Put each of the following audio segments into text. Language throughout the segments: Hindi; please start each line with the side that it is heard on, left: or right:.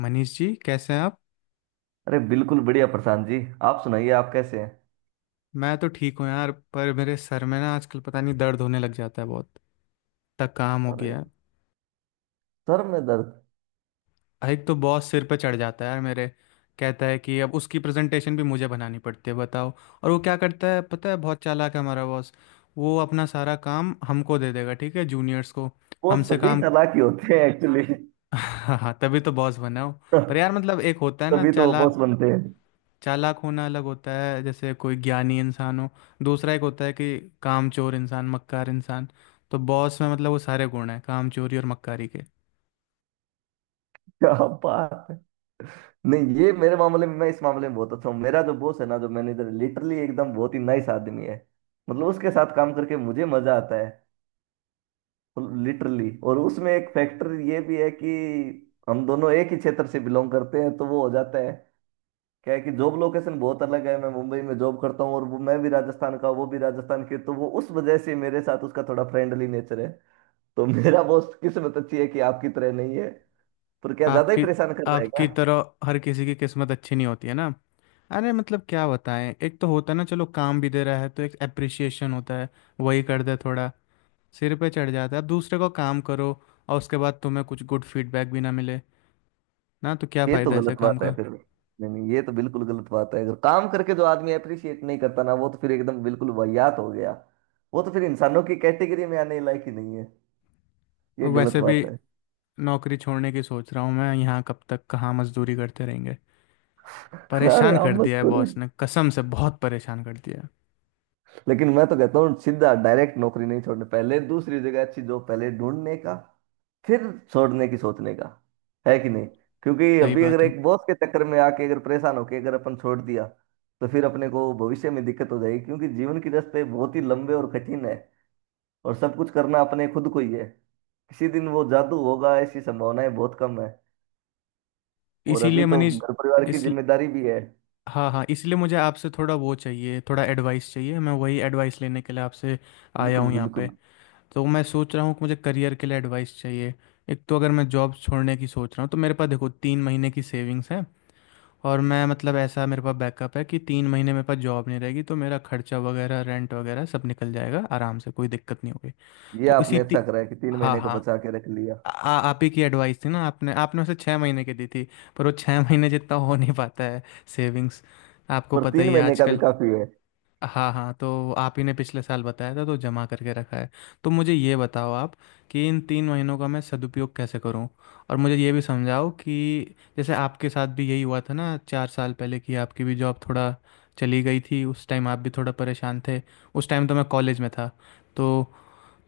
left: मनीष जी, कैसे हैं आप?
right: अरे बिल्कुल बढ़िया प्रशांत जी। आप सुनाइए, आप कैसे हैं?
left: मैं तो ठीक हूँ यार, पर मेरे सर में ना आजकल पता नहीं दर्द होने लग जाता है बहुत तक काम हो
right: अरे,
left: गया
right: सर में दर्द?
left: है। एक तो बॉस सिर पे चढ़ जाता है यार मेरे, कहता है कि अब उसकी प्रेजेंटेशन भी मुझे बनानी पड़ती है, बताओ। और वो क्या करता है पता है? बहुत चालाक है हमारा बॉस। वो अपना सारा काम हमको दे देगा, ठीक है, जूनियर्स को।
right: वो
left: हमसे
right: सभी
left: काम
right: चालाकी होते हैं एक्चुअली
left: हाँ, तभी तो बॉस बना हो। पर यार मतलब, एक होता है ना
right: तभी तो वो बॉस
left: चालाक,
right: बनते हैं।
left: चालाक होना अलग होता है, जैसे कोई ज्ञानी इंसान हो। दूसरा एक होता है कि कामचोर इंसान, मक्कार इंसान। तो बॉस में मतलब वो सारे गुण हैं कामचोरी और मक्कारी के।
right: क्या बात है। नहीं, ये मेरे मामले में, मैं इस मामले में बहुत अच्छा हूँ। मेरा जो बॉस है ना, जो मैनेजर, लिटरली एकदम बहुत ही नाइस आदमी है। मतलब उसके साथ काम करके मुझे मजा आता है लिटरली। और उसमें एक फैक्टर ये भी है कि हम दोनों एक ही क्षेत्र से बिलोंग करते हैं, तो वो हो जाता है। क्या है कि जॉब लोकेशन बहुत अलग है, मैं मुंबई में जॉब करता हूँ, और वो, मैं भी राजस्थान का, वो भी राजस्थान के, तो वो उस वजह से मेरे साथ उसका थोड़ा फ्रेंडली नेचर है। तो मेरा बॉस, किस्मत अच्छी है कि आपकी तरह नहीं है। पर क्या ज्यादा ही
left: आपकी
right: परेशान कर रहा है क्या?
left: आपकी तरह हर किसी की किस्मत अच्छी नहीं होती है ना। अरे मतलब क्या बताएं, एक तो होता है ना, चलो काम भी दे रहा है तो एक अप्रिसिएशन होता है, वही कर दे थोड़ा। सिर पे चढ़ जाता है, अब दूसरे को काम करो, और उसके बाद तुम्हें कुछ गुड फीडबैक भी ना मिले, ना, तो क्या
right: ये तो
left: फ़ायदा ऐसे
right: गलत
left: काम
right: बात है
left: का।
right: फिर। नहीं नहीं, ये तो बिल्कुल गलत बात है। अगर काम करके जो आदमी अप्रिशिएट नहीं करता ना, वो तो फिर एकदम बिल्कुल वाहियात हो गया। वो तो फिर इंसानों की कैटेगरी में आने लायक ही नहीं है।
left: और
right: ये गलत
left: वैसे भी
right: बात है।
left: नौकरी छोड़ने की सोच रहा हूँ मैं, यहाँ कब तक कहाँ मजदूरी करते रहेंगे।
right: अरे
left: परेशान
right: हम
left: कर
right: मत
left: दिया है
right: करो।
left: बॉस ने, कसम से बहुत परेशान कर दिया है।
right: लेकिन मैं तो कहता हूँ, सीधा डायरेक्ट नौकरी नहीं छोड़ने, पहले दूसरी जगह अच्छी जॉब पहले ढूंढने का। फिर छोड़ने की सोचने का। है कि नहीं? क्योंकि
left: सही
right: अभी अगर
left: बात है।
right: एक बॉस के चक्कर में आके, अगर परेशान होके अगर अपन छोड़ दिया, तो फिर अपने को भविष्य में दिक्कत हो जाएगी। क्योंकि जीवन के रास्ते बहुत ही लंबे और कठिन है। और सब कुछ करना अपने खुद को ही है। किसी दिन वो जादू होगा, ऐसी संभावनाएं बहुत कम है। और अभी
left: इसीलिए
right: तो
left: मनीष,
right: घर परिवार की
left: इस
right: जिम्मेदारी भी है।
left: हाँ हाँ, इसलिए मुझे आपसे थोड़ा वो चाहिए, थोड़ा एडवाइस चाहिए, मैं वही एडवाइस लेने के लिए आपसे आया
right: बिल्कुल
left: हूँ यहाँ पे।
right: बिल्कुल।
left: तो मैं सोच रहा हूँ कि मुझे करियर के लिए एडवाइस चाहिए। एक तो अगर मैं जॉब छोड़ने की सोच रहा हूँ तो मेरे पास देखो 3 महीने की सेविंग्स है। और मैं मतलब, ऐसा मेरे पास बैकअप है कि 3 महीने नहीं रहेगी तो मेरा खर्चा वगैरह, रेंट वगैरह सब निकल जाएगा आराम से, कोई दिक्कत नहीं होगी।
right: ये
left: तो इसी
right: आपने अच्छा
left: ती...
right: करा है कि तीन
left: हाँ
right: महीने का
left: हाँ,
right: बचा के रख लिया।
left: आ, आ- आप ही की एडवाइस थी ना, आपने आपने उसे 6 महीने। पर वो 6 महीने हो नहीं पाता है सेविंग्स, आपको
right: पर
left: पता
right: तीन
left: ही है
right: महीने का भी
left: आजकल।
right: काफी है।
left: हाँ हाँ, तो आप ही ने पिछले साल बताया था, तो जमा करके रखा है। तो मुझे ये बताओ आप, कि इन 3 महीनों का मैं सदुपयोग कैसे करूं। और मुझे ये भी समझाओ कि जैसे आपके साथ भी यही हुआ था ना 4 साल पहले, कि आपकी भी जॉब थोड़ा चली गई थी, उस टाइम आप भी थोड़ा परेशान थे, उस टाइम तो मैं कॉलेज में था। तो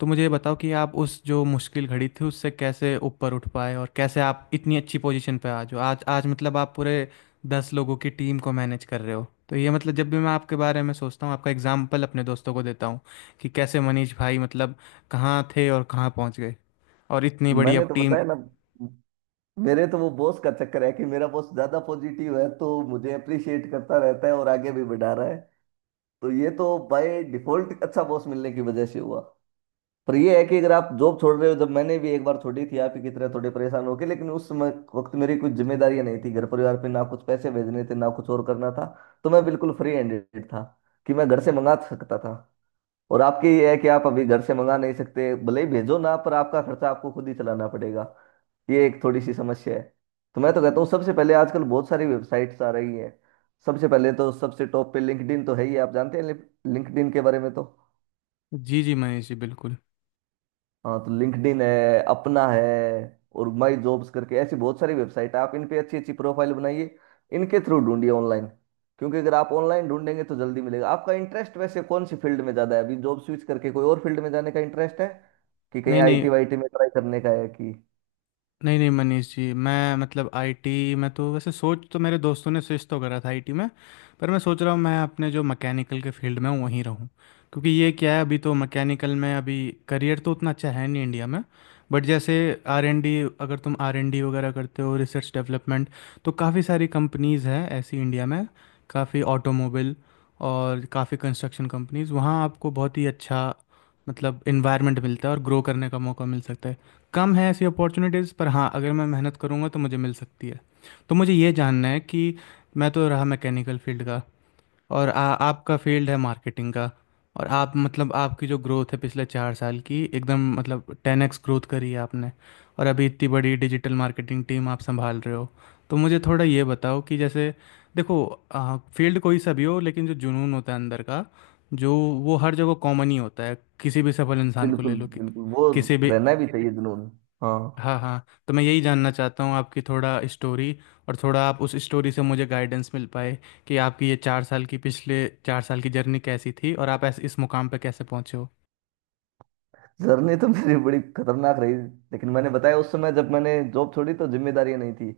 left: तो मुझे ये बताओ कि आप उस जो मुश्किल घड़ी थी उससे कैसे ऊपर उठ पाए, और कैसे आप इतनी अच्छी पोजीशन पे आज हो, आज, मतलब आप पूरे 10 लोगों की टीम को मैनेज कर रहे हो। तो ये मतलब, जब भी मैं आपके बारे में सोचता हूँ, आपका एग्जाम्पल अपने दोस्तों को देता हूँ, कि कैसे मनीष भाई मतलब कहाँ थे और कहाँ पहुँच गए, और इतनी बड़ी अब
right: मैंने तो
left: टीम।
right: बताया ना, मेरे तो वो बॉस का चक्कर है कि मेरा बॉस ज्यादा पॉजिटिव है, तो मुझे अप्रिशिएट करता रहता है और आगे भी बढ़ा रहा है। तो ये तो बाय डिफॉल्ट अच्छा बॉस मिलने की वजह से हुआ। पर ये है कि अगर आप जॉब छोड़ रहे हो, जब मैंने भी एक बार छोड़ी थी आप ही की तरह थोड़े परेशान होके, लेकिन उस समय वक्त मेरी कुछ जिम्मेदारियां नहीं थी घर परिवार पे, ना कुछ पैसे भेजने थे ना कुछ और करना था। तो मैं बिल्कुल फ्री हैंडेड था कि मैं घर से मंगा सकता था। और आपके ये है कि आप अभी घर से मंगा नहीं सकते, भले ही भेजो ना, पर आपका खर्चा आपको खुद ही चलाना पड़ेगा। ये एक थोड़ी सी समस्या है। तो मैं तो कहता हूँ, सबसे पहले, आजकल बहुत सारी वेबसाइट्स आ रही हैं। सबसे पहले तो सबसे टॉप पे लिंक्डइन तो है ही, आप जानते हैं लिंक्डइन के बारे में तो।
left: जी जी मनीष जी, बिल्कुल।
right: हाँ, तो लिंक्डइन है अपना है। और माई जॉब्स करके ऐसी बहुत सारी वेबसाइट है, आप इन पे अच्छी अच्छी प्रोफाइल बनाइए, इनके थ्रू ढूंढिए ऑनलाइन। क्योंकि अगर आप ऑनलाइन ढूंढेंगे तो जल्दी मिलेगा। आपका इंटरेस्ट वैसे कौन सी फील्ड में ज़्यादा है? अभी जॉब स्विच करके कोई और फील्ड में जाने का इंटरेस्ट है, कि कहीं
left: नहीं नहीं,
right: आईटी वाईटी में ट्राई करने का है कि?
left: नहीं नहीं मनीष जी, मैं मतलब आईटी में तो वैसे, सोच तो मेरे दोस्तों ने स्विच तो करा था आईटी में, पर मैं सोच रहा हूँ मैं अपने जो मैकेनिकल के फील्ड में हूँ वहीं रहूँ। क्योंकि ये क्या है, अभी तो मैकेनिकल में अभी करियर तो उतना अच्छा है नहीं इंडिया में, बट जैसे R&D, अगर तुम R&D वगैरह करते हो, रिसर्च डेवलपमेंट, तो काफ़ी सारी कंपनीज़ हैं ऐसी इंडिया में, काफ़ी ऑटोमोबाइल और काफ़ी कंस्ट्रक्शन कंपनीज़, वहाँ आपको बहुत ही अच्छा मतलब इन्वायरमेंट मिलता है और ग्रो करने का मौका मिल सकता है। कम है ऐसी अपॉर्चुनिटीज़, पर हाँ अगर मैं मेहनत करूँगा तो मुझे मिल सकती है। तो मुझे ये जानना है कि मैं तो रहा मैकेनिकल फील्ड का, और आपका फील्ड है मार्केटिंग का, और आप मतलब आपकी जो ग्रोथ है पिछले 4 साल की, एकदम मतलब 10x ग्रोथ करी है आपने, और अभी इतनी बड़ी डिजिटल मार्केटिंग टीम आप संभाल रहे हो। तो मुझे थोड़ा ये बताओ कि जैसे, देखो, फील्ड कोई सा भी हो, लेकिन जो जुनून होता है अंदर का, जो वो हर जगह कॉमन ही होता है, किसी भी सफल इंसान को ले
right: बिल्कुल
left: लो,
right: बिल्कुल, वो
left: किसी भी।
right: रहना भी चाहिए जुनून। हाँ।
left: हाँ हाँ, तो मैं यही जानना चाहता हूँ आपकी थोड़ा स्टोरी, और थोड़ा आप उस स्टोरी से मुझे गाइडेंस मिल पाए, कि आपकी ये चार साल की पिछले चार साल की जर्नी कैसी थी और आप ऐसे इस मुकाम पे कैसे पहुँचे हो।
right: जर्नी तो मेरी बड़ी खतरनाक रही। लेकिन मैंने बताया, उस समय जब मैंने जॉब छोड़ी तो जिम्मेदारियां नहीं थी।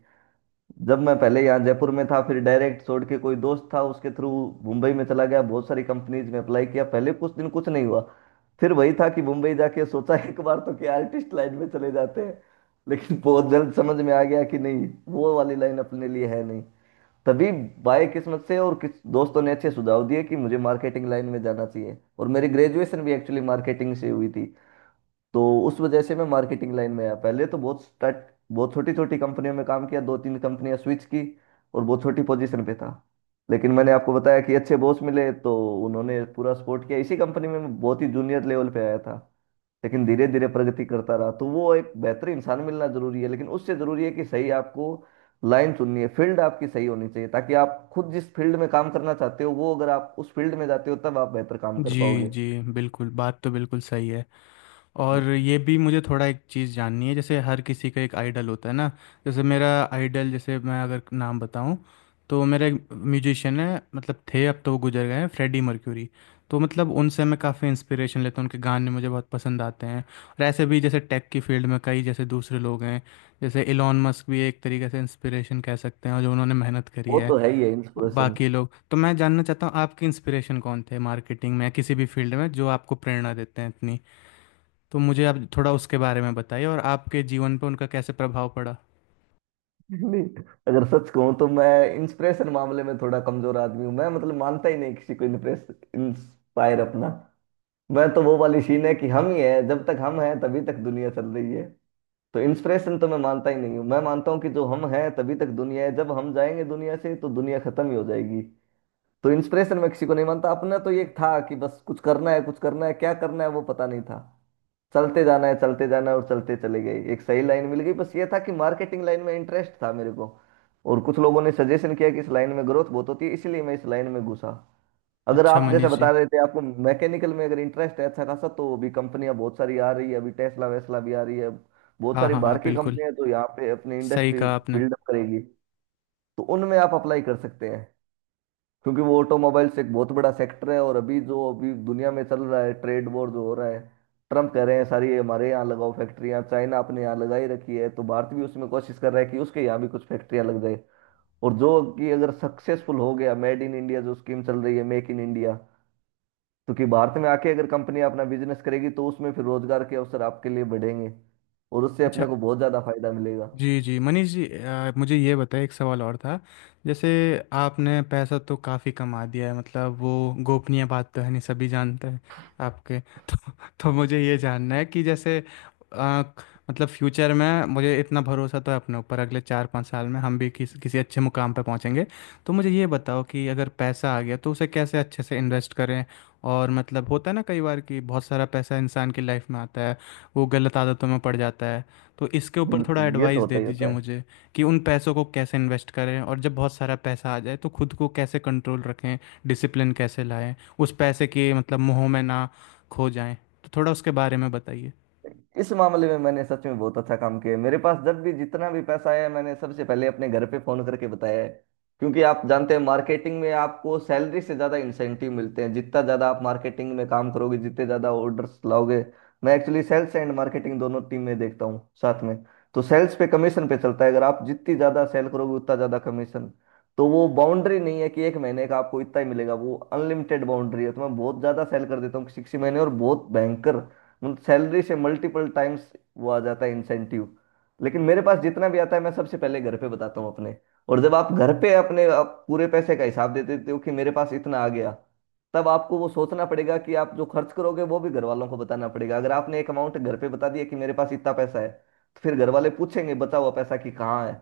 right: जब मैं पहले यहाँ जयपुर में था, फिर डायरेक्ट छोड़ के कोई दोस्त था उसके थ्रू मुंबई में चला गया, बहुत सारी कंपनीज में अप्लाई किया, पहले कुछ दिन कुछ नहीं हुआ। फिर वही था कि मुंबई जाके सोचा एक बार तो क्या आर्टिस्ट लाइन में चले जाते हैं। लेकिन बहुत जल्द समझ में आ गया कि नहीं, वो वाली लाइन अपने लिए है नहीं। तभी बाय किस्मत से और किस दोस्तों ने अच्छे सुझाव दिए कि मुझे मार्केटिंग लाइन में जाना चाहिए, और मेरी ग्रेजुएशन भी एक्चुअली मार्केटिंग से हुई थी। तो उस वजह से मैं मार्केटिंग लाइन में आया। पहले तो बहुत छोटी छोटी कंपनियों में काम किया, दो तीन कंपनियां स्विच की, और बहुत छोटी पोजीशन पे था। लेकिन मैंने आपको बताया कि अच्छे बॉस मिले, तो उन्होंने पूरा सपोर्ट किया। इसी कंपनी में मैं बहुत ही जूनियर लेवल पे आया था, लेकिन धीरे धीरे प्रगति करता रहा। तो वो, एक बेहतर इंसान मिलना जरूरी है, लेकिन उससे जरूरी है कि सही आपको लाइन चुननी है, फील्ड आपकी सही होनी चाहिए, ताकि आप खुद जिस फील्ड में काम करना चाहते हो, वो, अगर आप उस फील्ड में जाते हो, तब आप बेहतर काम कर
left: जी
right: पाओगे।
left: जी, बिल्कुल, बात तो बिल्कुल सही है। और ये भी मुझे थोड़ा एक चीज़ जाननी है, जैसे हर किसी का एक आइडल होता है ना, जैसे मेरा आइडल, जैसे मैं अगर नाम बताऊं, तो मेरा एक म्यूजिशियन है, मतलब थे, अब तो वो गुजर गए हैं, फ्रेडी मर्क्यूरी। तो मतलब उनसे मैं काफ़ी इंस्पिरेशन लेता हूँ, उनके गाने मुझे बहुत पसंद आते हैं। और ऐसे भी जैसे टेक की फील्ड में कई जैसे दूसरे लोग हैं, जैसे इलॉन मस्क भी एक तरीके से इंस्पिरेशन कह सकते हैं, और जो उन्होंने मेहनत करी
right: वो
left: है।
right: तो है ही है
left: और
right: इंस्पिरेशन।
left: बाकी लोग, तो मैं जानना चाहता हूँ आपकी इंस्पिरेशन कौन थे मार्केटिंग में या किसी भी फील्ड में जो आपको प्रेरणा देते हैं इतनी। तो मुझे आप थोड़ा उसके बारे में बताइए, और आपके जीवन पर उनका कैसे प्रभाव पड़ा।
right: नहीं, अगर सच कहूं तो मैं इंस्पिरेशन मामले में थोड़ा कमजोर आदमी हूं। मैं मतलब मानता ही नहीं किसी को इंप्रेस इंस्पायर अपना। मैं तो, वो वाली सीन है कि हम ही है, जब तक हम हैं तभी तक दुनिया चल रही है। तो इंस्पिरेशन तो मैं मानता ही नहीं हूँ। मैं मानता हूँ कि जो हम हैं तभी तक दुनिया है, जब हम जाएंगे दुनिया से तो दुनिया खत्म ही हो जाएगी। तो इंस्पिरेशन मैं किसी को नहीं मानता। अपना तो ये था कि बस कुछ करना है, कुछ करना है, क्या करना है वो पता नहीं था। चलते जाना है, चलते जाना है, और चलते चले गए एक सही लाइन मिल गई। बस ये था कि मार्केटिंग लाइन में इंटरेस्ट था मेरे को, और कुछ लोगों ने सजेशन किया कि इस लाइन में ग्रोथ बहुत होती है, इसलिए मैं इस लाइन में घुसा। अगर
left: अच्छा
right: आप जैसे
left: मनीष जी।
right: बता रहे थे आपको मैकेनिकल में अगर इंटरेस्ट है अच्छा खासा, तो अभी कंपनियां बहुत सारी आ रही है, अभी टेस्ला वेस्ला भी आ रही है, बहुत
left: हाँ
right: सारी
left: हाँ
right: बाहर
left: हाँ
right: की
left: बिल्कुल,
right: कंपनियां हैं, तो यहाँ पे अपनी
left: सही
right: इंडस्ट्री
left: कहा आपने।
right: बिल्डअप करेगी, तो उनमें आप अप्लाई कर सकते हैं। क्योंकि वो ऑटोमोबाइल्स एक बहुत बड़ा सेक्टर है। और अभी जो अभी दुनिया में चल रहा है ट्रेड वॉर जो हो रहा है, ट्रम्प कह रहे हैं सारी हमारे यहाँ लगाओ फैक्ट्रियाँ, चाइना अपने यहाँ लगाई रखी है, तो भारत भी उसमें कोशिश कर रहा है कि उसके यहाँ भी कुछ फैक्ट्रियाँ लग जाए। और जो, कि अगर सक्सेसफुल हो गया मेड इन इंडिया जो स्कीम चल रही है, मेक इन इंडिया, तो कि भारत में आके अगर कंपनी अपना बिजनेस करेगी, तो उसमें फिर रोजगार के अवसर आपके लिए बढ़ेंगे। और उससे
left: अच्छा,
right: अपने को बहुत ज्यादा फायदा मिलेगा।
left: जी जी मनीष जी, मुझे ये बताइए, एक सवाल और था। जैसे, आपने पैसा तो काफ़ी कमा दिया है, मतलब वो गोपनीय बात तो है नहीं, सभी जानते हैं आपके। तो, मुझे ये जानना है कि जैसे, अ, मतलब फ्यूचर में मुझे इतना भरोसा तो है अपने ऊपर, अगले 4-5 साल में हम भी किसी अच्छे मुकाम पर पहुंचेंगे। तो मुझे ये बताओ कि अगर पैसा आ गया तो उसे कैसे अच्छे से इन्वेस्ट करें। और मतलब होता है ना कई बार कि बहुत सारा पैसा इंसान की लाइफ में आता है, वो गलत आदतों में पड़ जाता है। तो इसके ऊपर थोड़ा
right: बिल्कुल, ये तो
left: एडवाइस दे
right: होता ही
left: दीजिए
right: होता है।
left: मुझे, कि उन पैसों को कैसे इन्वेस्ट करें, और जब बहुत सारा पैसा आ जाए तो खुद को कैसे कंट्रोल रखें, डिसिप्लिन कैसे लाएं, उस पैसे के मतलब मोह में ना खो जाएं, तो थोड़ा उसके बारे में बताइए।
right: इस मामले में मैंने सच में बहुत अच्छा काम किया है। मेरे पास जब भी जितना भी पैसा आया, मैंने सबसे पहले अपने घर पे फोन करके बताया है। क्योंकि आप जानते हैं, मार्केटिंग में आपको सैलरी से ज्यादा इंसेंटिव मिलते हैं, जितना ज्यादा आप मार्केटिंग में काम करोगे, जितने ज्यादा ऑर्डर्स लाओगे। मैं एक्चुअली सेल्स एंड मार्केटिंग दोनों टीम में देखता हूँ साथ में। तो सेल्स पे कमीशन पे चलता है, अगर आप जितनी ज्यादा सेल करोगे उतना ज्यादा कमीशन। तो वो बाउंड्री नहीं है कि एक महीने का आपको इतना ही मिलेगा, वो अनलिमिटेड बाउंड्री है। तो मैं बहुत ज्यादा सेल कर देता हूँ किसी किसी महीने, और बहुत भयंकर, सैलरी से मल्टीपल टाइम्स वो आ जाता है इंसेंटिव। लेकिन मेरे पास जितना भी आता है, मैं सबसे पहले घर पे बताता हूँ अपने। और जब आप घर पे अपने आप पूरे पैसे का हिसाब दे देते हो कि मेरे पास इतना आ गया, तब आपको वो सोचना पड़ेगा कि आप जो खर्च करोगे वो भी घर वालों को बताना पड़ेगा। अगर आपने एक अमाउंट घर पे बता दिया कि मेरे पास इतना पैसा है, तो फिर घर वाले पूछेंगे बचा हुआ पैसा कि कहाँ है,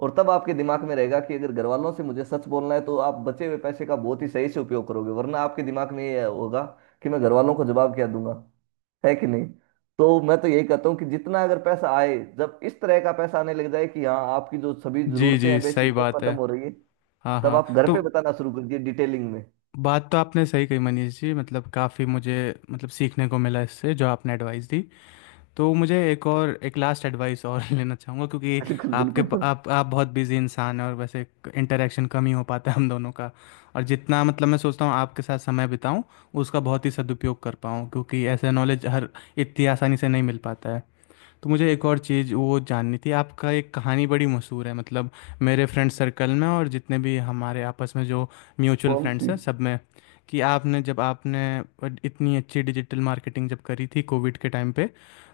right: और तब आपके दिमाग में रहेगा कि अगर घर वालों से मुझे सच बोलना है, तो आप बचे हुए पैसे का बहुत ही सही से उपयोग करोगे, वरना आपके दिमाग में ये होगा कि मैं घर वालों को जवाब क्या दूंगा। है कि नहीं? तो मैं तो यही कहता हूँ कि जितना अगर पैसा आए, जब इस तरह का पैसा आने लग जाए कि हाँ आपकी जो सभी
left: जी
right: जरूरतें
left: जी
right: हैं बेसिक
left: सही
right: वो
left: बात है।
right: खत्म हो रही है,
left: हाँ
right: तब
left: हाँ
right: आप घर
left: तो,
right: पे बताना शुरू कर दिए डिटेलिंग में।
left: बात तो आपने सही कही मनीष जी, मतलब काफ़ी मुझे मतलब सीखने को मिला इससे, जो आपने एडवाइस दी। तो मुझे एक और, एक लास्ट एडवाइस और लेना चाहूँगा, क्योंकि
right: बिल्कुल
left: आपके
right: बिल्कुल सर।
left: आप बहुत बिजी इंसान हैं, और वैसे इंटरेक्शन कम ही हो पाता है हम दोनों का, और जितना मतलब मैं सोचता हूँ आपके साथ समय बिताऊँ उसका बहुत ही सदुपयोग कर पाऊँ, क्योंकि ऐसा नॉलेज हर इतनी आसानी से नहीं मिल पाता है। तो मुझे एक और चीज़ वो जाननी थी, आपका एक कहानी बड़ी मशहूर है, मतलब मेरे फ्रेंड सर्कल में और जितने भी हमारे आपस में जो म्यूचुअल
right: कौन
left: फ्रेंड्स
right: सी?
left: हैं सब में, कि आपने जब आपने इतनी अच्छी डिजिटल मार्केटिंग जब करी थी कोविड के टाइम पे,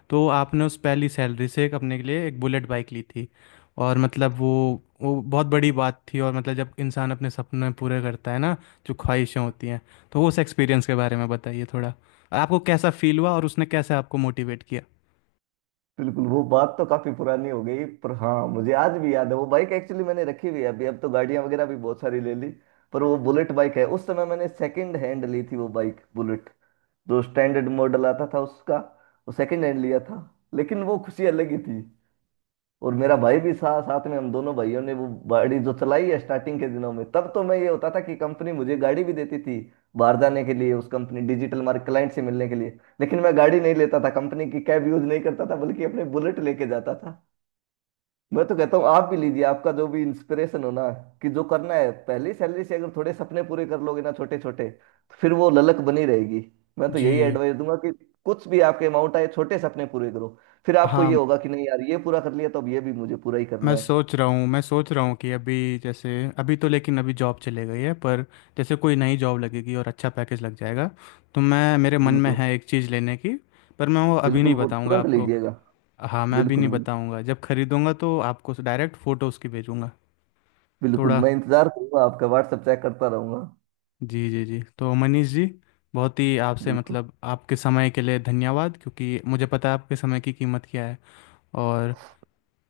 left: तो आपने उस पहली सैलरी से एक अपने के लिए एक बुलेट बाइक ली थी, और मतलब वो बहुत बड़ी बात थी। और मतलब जब इंसान अपने सपने पूरे करता है ना, जो ख्वाहिशें होती हैं, तो उस एक्सपीरियंस के बारे में बताइए थोड़ा, आपको कैसा फील हुआ और उसने कैसे आपको मोटिवेट किया।
right: बिल्कुल, वो बात तो काफी पुरानी हो गई, पर हाँ मुझे आज भी याद है। वो बाइक एक्चुअली मैंने रखी हुई है अभी, अब तो गाड़ियां वगैरह भी बहुत सारी ले ली, पर वो बुलेट बाइक है। उस समय मैंने सेकंड हैंड ली थी वो बाइक बुलेट, जो स्टैंडर्ड मॉडल आता था उसका, वो सेकंड हैंड लिया था। लेकिन वो खुशी अलग ही थी। और मेरा भाई भी साथ साथ में, हम दोनों भाइयों ने वो गाड़ी जो चलाई है स्टार्टिंग के दिनों में। तब तो मैं ये होता था कि कंपनी मुझे गाड़ी भी देती थी बाहर जाने के लिए, उस कंपनी डिजिटल मार्केट क्लाइंट से मिलने के लिए, लेकिन मैं गाड़ी नहीं लेता था, कंपनी की कैब यूज नहीं करता था, बल्कि अपने बुलेट लेके जाता था। मैं तो कहता हूँ आप भी लीजिए, आपका जो भी इंस्पिरेशन हो ना, कि जो करना है, पहली सैलरी से अगर थोड़े सपने पूरे कर लोगे ना छोटे छोटे, तो फिर वो ललक बनी रहेगी। मैं तो यही
left: जी।
right: एडवाइस दूंगा कि कुछ भी आपके अमाउंट आए, छोटे सपने पूरे करो। फिर आपको ये
left: हाँ,
right: होगा कि नहीं यार, ये पूरा कर लिया तो अब ये भी मुझे पूरा ही करना है।
left: मैं सोच रहा हूँ कि अभी, जैसे, अभी तो, लेकिन अभी जॉब चले गई है, पर जैसे कोई नई जॉब लगेगी और अच्छा पैकेज लग जाएगा, तो मैं मेरे मन में
right: बिल्कुल
left: है एक चीज़ लेने की, पर मैं वो अभी
right: बिल्कुल,
left: नहीं
right: वो
left: बताऊँगा
right: तुरंत
left: आपको।
right: लीजिएगा।
left: हाँ मैं अभी
right: बिल्कुल
left: नहीं
right: बिल्कुल।
left: बताऊँगा, जब खरीदूँगा तो आपको डायरेक्ट फ़ोटो उसकी भेजूँगा।
right: बिल्कुल,
left: थोड़ा,
right: मैं इंतजार करूंगा, आपका व्हाट्सएप चेक करता रहूंगा।
left: जी जी जी, तो मनीष जी, बहुत ही आपसे
right: बिल्कुल।
left: मतलब आपके समय के लिए धन्यवाद, क्योंकि मुझे पता है आपके समय की कीमत क्या है। और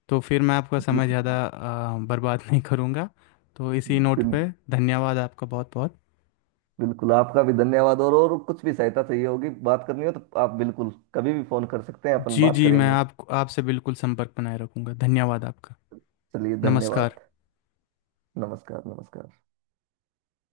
left: तो फिर मैं आपका समय
right: बिल्कुल।
left: ज़्यादा बर्बाद नहीं करूँगा। तो इसी नोट
right: बिल्कुल
left: पे धन्यवाद आपका बहुत बहुत।
right: बिल्कुल आपका भी धन्यवाद। और कुछ भी सहायता चाहिए होगी, बात करनी हो, तो आप बिल्कुल कभी भी फोन कर सकते हैं, अपन
left: जी
right: बात
left: जी, मैं
right: करेंगे।
left: आप आपसे बिल्कुल संपर्क बनाए रखूँगा, धन्यवाद आपका।
right: चलिए,
left: नमस्कार।
right: धन्यवाद। नमस्कार। नमस्कार